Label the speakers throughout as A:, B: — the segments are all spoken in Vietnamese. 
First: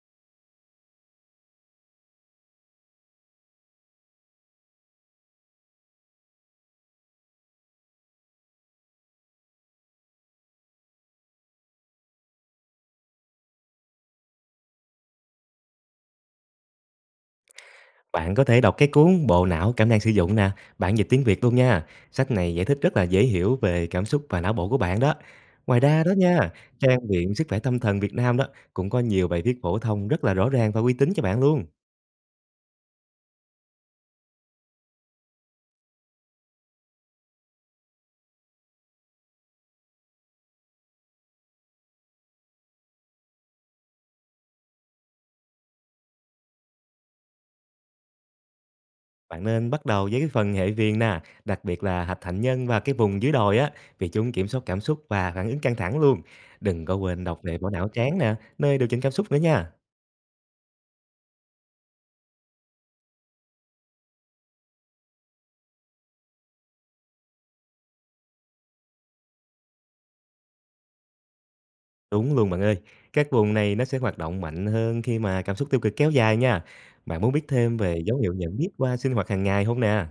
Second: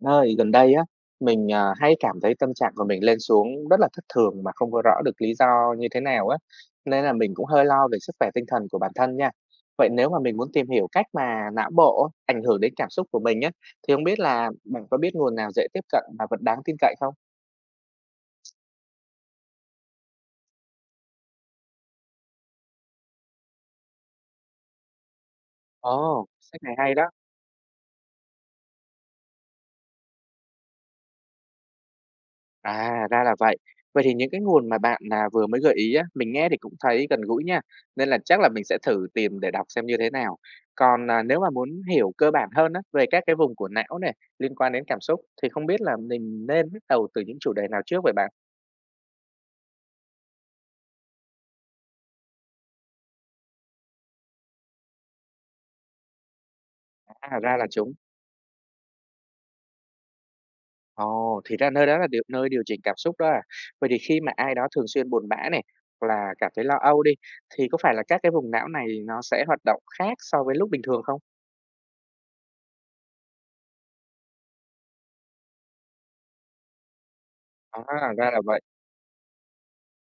A: Nơi gần đây á, mình, hay cảm thấy tâm trạng của mình lên xuống rất là thất thường mà không có rõ được lý do như thế nào á, nên là mình cũng hơi lo về sức khỏe tinh thần của bản thân nha. Vậy nếu mà mình muốn tìm hiểu cách mà não bộ ảnh hưởng đến cảm xúc của mình á, thì không biết là bạn có biết nguồn nào dễ tiếp cận và vẫn đáng tin cậy không?
B: Bạn có thể đọc cái cuốn Bộ não cảm năng sử dụng nè, bản dịch tiếng Việt luôn nha. Sách này giải thích rất là dễ hiểu về cảm xúc và não bộ của bạn đó. Ngoài ra đó
A: Ồ,
B: nha,
A: sách này hay đó.
B: trang Viện Sức khỏe tâm thần Việt Nam đó cũng có nhiều bài viết phổ thông rất là rõ ràng và uy tín cho bạn luôn.
A: À, ra là vậy. Vậy thì những cái nguồn mà bạn, là vừa mới gợi ý á, mình nghe thì cũng thấy gần gũi nha, nên là chắc là mình sẽ thử tìm để đọc xem như thế nào. Còn, nếu mà muốn hiểu cơ bản hơn á, về các cái vùng của não này liên quan đến cảm xúc, thì không biết là mình nên bắt đầu từ những chủ đề nào trước vậy bạn?
B: Bạn nên bắt đầu với cái phần hệ viền nè, đặc biệt là hạch hạnh nhân và cái vùng dưới đồi á, vì chúng kiểm soát cảm xúc và phản ứng căng thẳng luôn. Đừng có quên
A: À,
B: đọc
A: ra
B: về
A: là
B: bộ não
A: chúng.
B: tráng nè, nơi điều chỉnh cảm xúc nữa nha.
A: Ồ, thì ra nơi điều chỉnh cảm xúc đó à? Vậy thì khi mà ai đó thường xuyên buồn bã này, hoặc là cảm thấy lo âu đi, thì có phải là các cái vùng não này nó sẽ hoạt động khác so với lúc bình thường không?
B: Đúng luôn bạn ơi. Các vùng này nó sẽ hoạt động mạnh hơn khi mà cảm xúc tiêu cực kéo dài nha. Bạn muốn biết thêm về
A: À,
B: dấu
A: ra
B: hiệu
A: là
B: nhận
A: vậy.
B: biết qua sinh hoạt hàng ngày không nè?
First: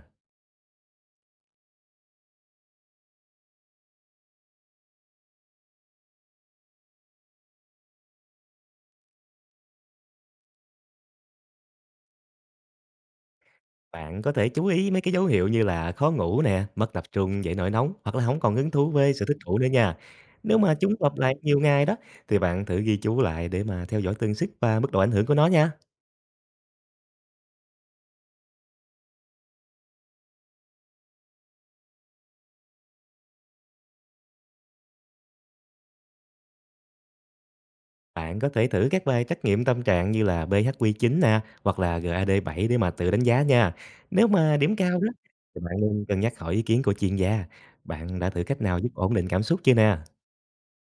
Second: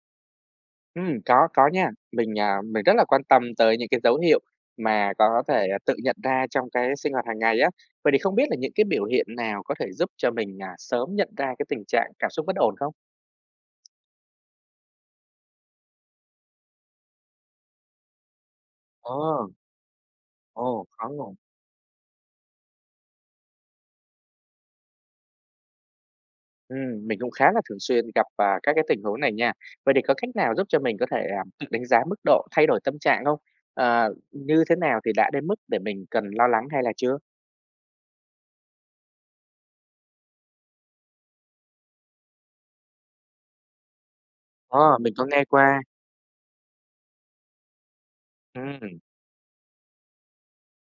A: Có nha. Mình rất là quan tâm tới những cái dấu hiệu mà có thể, tự nhận ra trong cái sinh hoạt hàng ngày á. Vậy thì không biết là những cái biểu hiện nào có thể giúp cho mình, sớm nhận ra cái tình trạng cảm xúc bất ổn không?
B: Bạn có thể chú ý mấy cái dấu hiệu như là khó ngủ nè, mất tập trung, dậy nổi nóng hoặc là không còn hứng thú với
A: Ồ
B: sở thích cũ nữa nha. Nếu mà
A: Ồ,
B: chúng
A: khó
B: lặp lại
A: ngủ.
B: nhiều ngày đó, thì bạn thử ghi chú lại để mà theo dõi tương xích và mức độ ảnh hưởng của nó nha.
A: Ừ, mình cũng khá là thường xuyên gặp, các cái tình huống này nha. Vậy thì có cách nào giúp cho mình có thể, tự đánh giá mức độ thay đổi tâm trạng không? Ờ, như thế nào thì đã đến mức để mình cần lo lắng hay là chưa?
B: Bạn có thể thử các bài trắc nghiệm tâm trạng như là BHQ9 nè, hoặc là GAD7 để mà tự đánh giá nha. Nếu mà điểm cao
A: Ồ,
B: đó,
A: mình có nghe
B: thì bạn
A: qua.
B: nên cân nhắc hỏi ý kiến của chuyên gia. Bạn đã thử cách nào giúp
A: Ừm.
B: ổn định cảm xúc chưa nè?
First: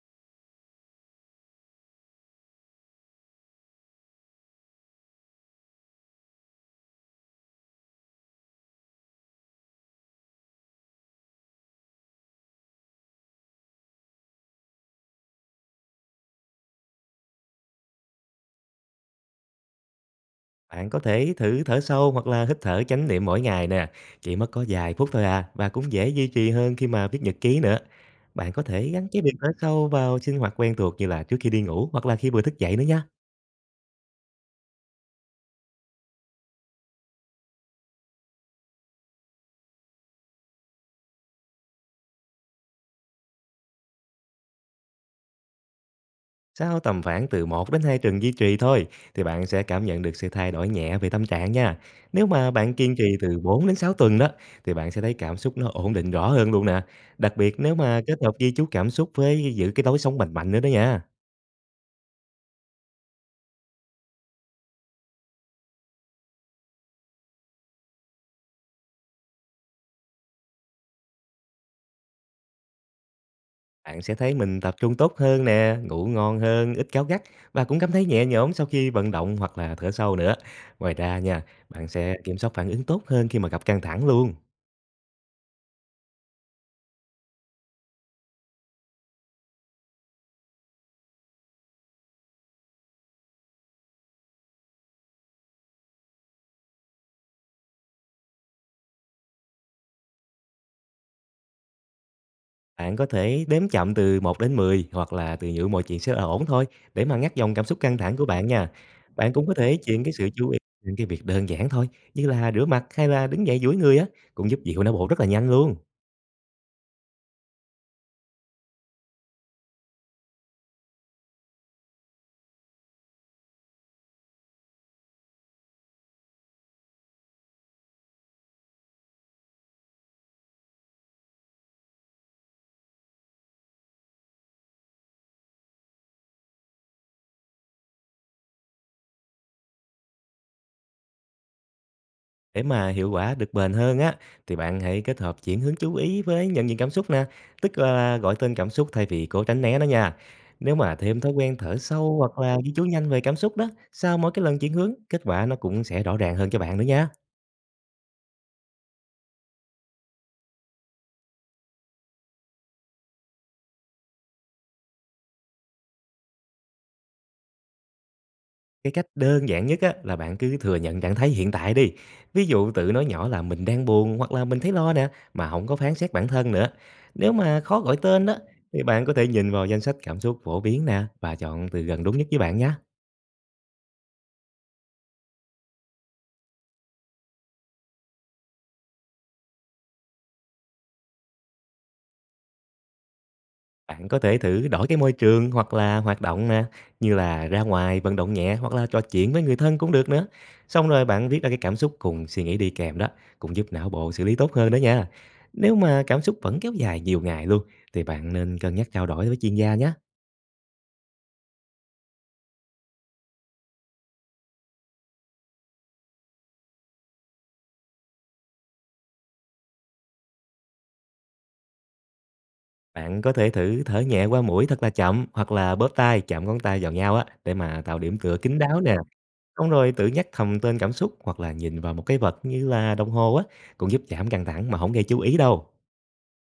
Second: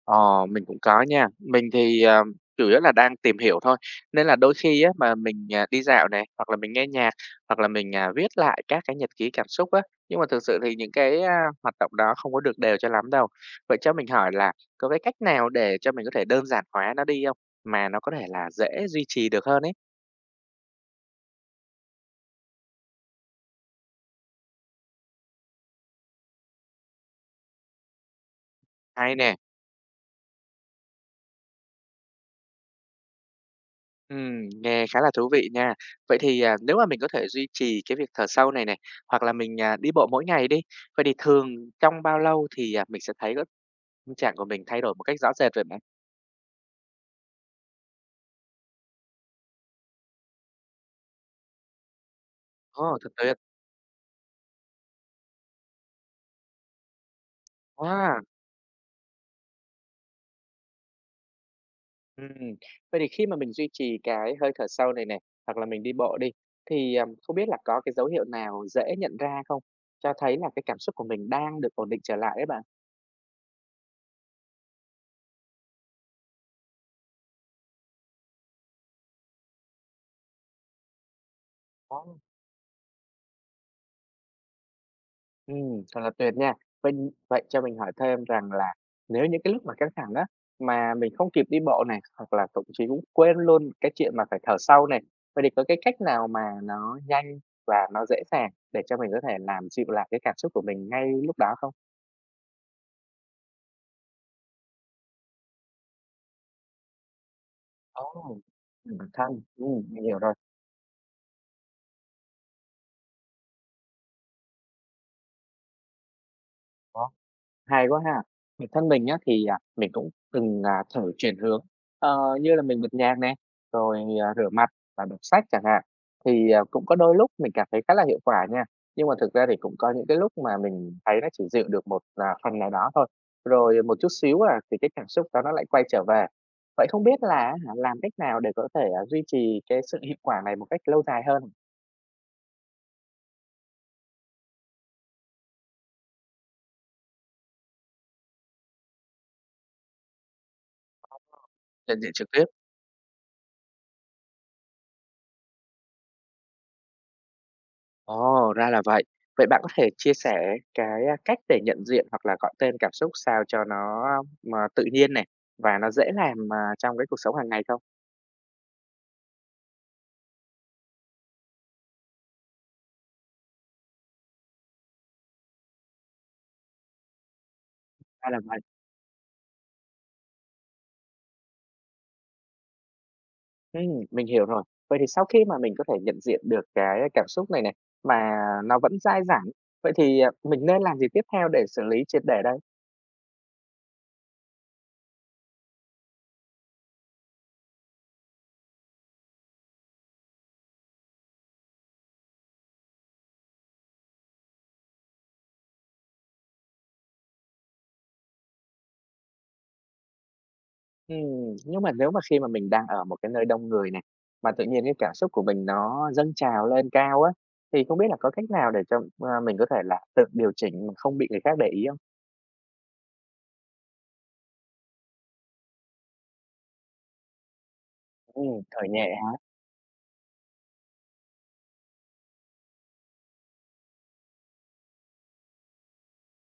A: Ờ, mình cũng có nha. Chủ yếu là đang tìm hiểu thôi, nên là đôi khi á mà mình, đi dạo này, hoặc là mình nghe nhạc, hoặc là mình, viết lại các cái nhật ký cảm xúc á, nhưng mà thực sự thì những cái, hoạt động đó không có được đều cho lắm đâu. Vậy cho mình hỏi là có cái cách nào để cho mình có thể đơn giản hóa nó đi không? Mà nó có thể là dễ duy trì được hơn ấy?
B: Bạn có thể thử thở sâu hoặc là hít thở chánh niệm mỗi ngày nè. Chỉ mất có vài phút thôi à, và cũng dễ duy trì hơn khi mà viết nhật ký nữa. Bạn có thể gắn
A: Hay
B: cái việc
A: nè.
B: thở sâu vào sinh hoạt quen thuộc, như là trước khi đi ngủ hoặc là khi vừa thức dậy nữa nha.
A: Nghe khá là thú vị nha. Vậy thì nếu mà mình có thể duy trì cái việc thở sâu này này, hoặc là mình, đi bộ mỗi ngày đi, vậy thì thường trong bao lâu thì, mình sẽ thấy cái tâm trạng của mình thay đổi một cách rõ rệt vậy bạn?
B: Sau tầm khoảng từ 1 đến 2 tuần duy trì thôi, thì bạn sẽ cảm nhận được sự thay đổi nhẹ về tâm trạng nha. Nếu mà bạn kiên
A: Ồ,
B: trì
A: thật
B: từ
A: tuyệt!
B: 4 đến 6 tuần đó, thì bạn sẽ thấy cảm xúc nó ổn định rõ hơn luôn nè. Đặc biệt nếu mà kết
A: Wow!
B: hợp ghi chú cảm xúc với giữ cái lối sống lành mạnh nữa đó nha.
A: Ừm, vậy thì khi mà mình duy trì cái hơi thở sâu này này, hoặc là mình đi bộ đi, thì, không biết là có cái dấu hiệu nào dễ nhận ra không? Cho thấy là cái cảm xúc của mình đang được ổn định trở lại ấy bạn.
B: Bạn sẽ thấy mình tập trung tốt hơn nè, ngủ ngon hơn, ít cáu gắt, và cũng cảm thấy nhẹ nhõm sau khi vận động hoặc là thở sâu nữa. Ngoài ra nha, bạn sẽ kiểm soát phản ứng tốt hơn khi mà gặp căng thẳng luôn.
A: Ừ, thật là tuyệt nha. Vậy vậy cho mình hỏi thêm rằng là nếu những cái lúc mà căng thẳng á, mà mình không kịp đi bộ này, hoặc là thậm chí cũng quên luôn cái chuyện mà phải thở sâu này, vậy thì có cái cách nào mà nó nhanh và nó dễ dàng để cho mình có thể làm dịu lại cái cảm xúc của mình ngay lúc đó không?
B: Bạn có thể đếm chậm từ 1 đến 10, hoặc là từ nhự mọi chuyện sẽ ổn thôi, để mà ngắt dòng cảm xúc căng thẳng của
A: Ồ,
B: bạn nha.
A: bản
B: Bạn
A: thân,
B: cũng có thể
A: mình
B: chuyển cái
A: hiểu
B: sự
A: rồi.
B: chú ý những cái việc đơn giản thôi, như là rửa mặt hay là đứng dậy duỗi người á, cũng giúp dịu não bộ rất là nhanh luôn.
A: Hay quá ha! Bản thân mình á, mình cũng từng, thử chuyển hướng, ờ, như là mình bật nhạc này, rồi, rửa mặt và đọc sách chẳng hạn. Cũng có đôi lúc mình cảm thấy khá là hiệu quả nha, nhưng mà thực ra thì cũng có những cái lúc mà mình thấy nó chỉ dịu được một, phần nào đó thôi, rồi một chút xíu thì cái cảm xúc đó nó lại quay trở về. Vậy không biết là hả, làm cách nào để có thể, duy trì cái sự hiệu quả này một cách lâu dài hơn?
B: Để mà hiệu quả được bền hơn á, thì bạn hãy kết hợp chuyển hướng chú ý với nhận diện cảm xúc nè, tức là gọi tên cảm xúc thay vì cố tránh né nó nha. Nếu mà thêm thói quen thở
A: Nhận diện
B: sâu
A: trực
B: hoặc
A: tiếp.
B: là ghi chú nhanh về cảm xúc đó, sau mỗi cái lần chuyển hướng, kết quả nó cũng sẽ rõ ràng hơn cho bạn nữa nha.
A: Ồ, ra là vậy. Vậy bạn có thể chia sẻ cái, cách để nhận diện hoặc là gọi tên cảm xúc sao cho nó mà tự nhiên này, và nó dễ làm, mà trong cái cuộc sống hàng ngày không?
B: Cái cách đơn giản nhất á là bạn cứ thừa nhận trạng thái hiện tại đi. Ví dụ tự nói nhỏ là mình đang buồn hoặc là mình thấy lo nè, mà không có phán xét bản thân nữa. Nếu mà khó gọi tên
A: Ra
B: đó,
A: là vậy.
B: thì bạn có thể nhìn vào danh sách cảm xúc phổ biến nè, và chọn từ gần đúng nhất với bạn nhé.
A: Ừm, mình hiểu rồi. Vậy thì sau khi mà mình có thể nhận diện được cái cảm xúc này này, mà nó vẫn dai dẳng, vậy thì, mình nên làm gì tiếp theo để xử lý triệt để đây?
B: Bạn có thể thử đổi cái môi trường hoặc là hoạt động nè, như là ra ngoài vận động nhẹ hoặc là trò chuyện với người thân cũng được nữa. Xong rồi bạn viết ra cái cảm xúc cùng suy nghĩ đi kèm đó, cũng giúp não bộ xử lý tốt hơn đó nha. Nếu mà cảm xúc vẫn kéo dài nhiều ngày luôn, thì bạn nên cân nhắc trao đổi với chuyên gia nhé.
A: Nhưng mà nếu mà khi mà mình đang ở một cái nơi đông người này, mà tự nhiên cái cảm xúc của mình nó dâng trào lên cao á, thì không biết là có cách nào để cho, mình có thể là tự điều chỉnh mà không bị người khác để ý không?
B: Bạn có thể thử thở nhẹ qua mũi thật là chậm, hoặc là bóp tay chạm ngón tay vào nhau á, để mà tạo điểm tựa kín
A: Thở
B: đáo nè.
A: nhẹ hả?
B: Xong rồi tự nhắc thầm tên cảm xúc hoặc là nhìn vào một cái vật như là đồng hồ á, cũng giúp giảm căng thẳng mà không gây chú ý đâu.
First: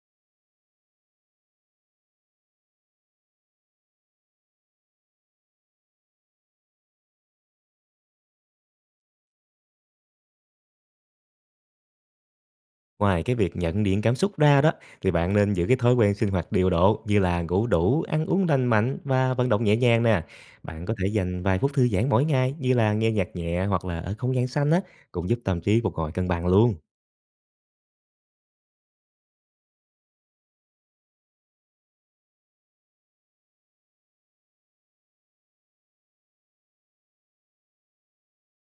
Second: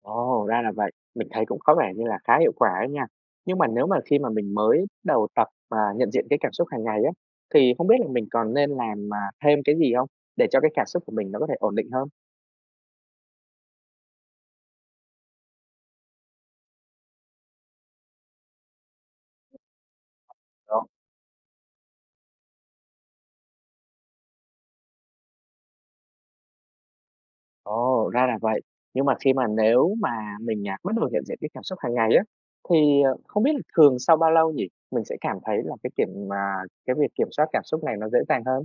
A: Ồ, ra là vậy. Mình thấy cũng có vẻ như là khá hiệu quả ấy nha. Nhưng mà nếu mà khi mà mình mới bắt đầu tập, mà nhận diện cái cảm xúc hàng ngày á, thì không biết là mình còn nên làm, mà thêm cái gì không để cho cái cảm xúc của mình nó có thể ổn định hơn?
B: Ngoài cái việc nhận diện cảm xúc ra đó, thì bạn nên giữ cái thói quen sinh hoạt điều độ, như là ngủ đủ, ăn uống lành mạnh và vận động nhẹ nhàng nè. Bạn có thể dành vài phút thư giãn mỗi ngày, như là nghe nhạc nhẹ hoặc là ở không gian xanh á, cũng giúp tâm trí phục hồi cân bằng luôn.
A: Ồ, ra là vậy. Nhưng mà khi mà nếu mà mình, bắt đầu hiện diện cái cảm xúc hàng ngày á, thì, ờ, không biết là thường sau bao lâu nhỉ? Mình sẽ cảm thấy là cái việc kiểm soát cảm xúc này nó dễ dàng hơn?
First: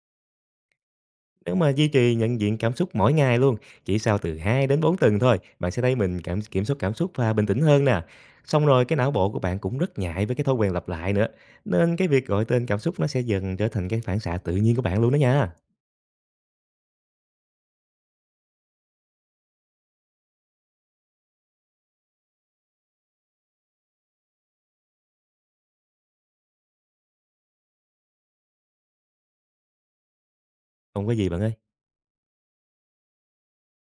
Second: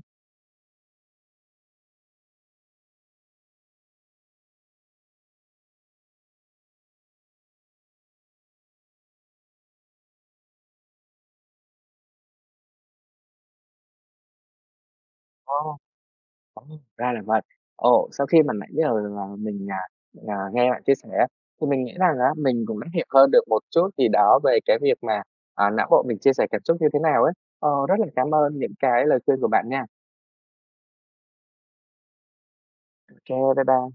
B: Nếu mà duy trì nhận diện cảm xúc mỗi ngày luôn, chỉ sau từ 2 đến 4 tuần thôi, bạn sẽ thấy mình cảm kiểm soát cảm xúc và bình tĩnh hơn nè. Xong rồi cái não bộ của bạn cũng rất nhạy với cái thói quen lặp lại nữa. Nên cái việc gọi tên cảm xúc nó sẽ dần trở thành cái phản xạ tự nhiên của bạn luôn đó nha.
A: Ồ, Ồ, ra là vậy. Ồ, sau khi mà nãy giờ là mình, à, à, nghe bạn chia sẻ thì mình nghĩ rằng á, mình cũng đã hiểu hơn được một chút gì đó về cái việc mà, não bộ mình chia sẻ cảm xúc như thế nào ấy. Ờ, rất là cảm ơn những cái lời khuyên của bạn nha.
B: Không có gì bạn ơi.
A: Ô kê, bye bye.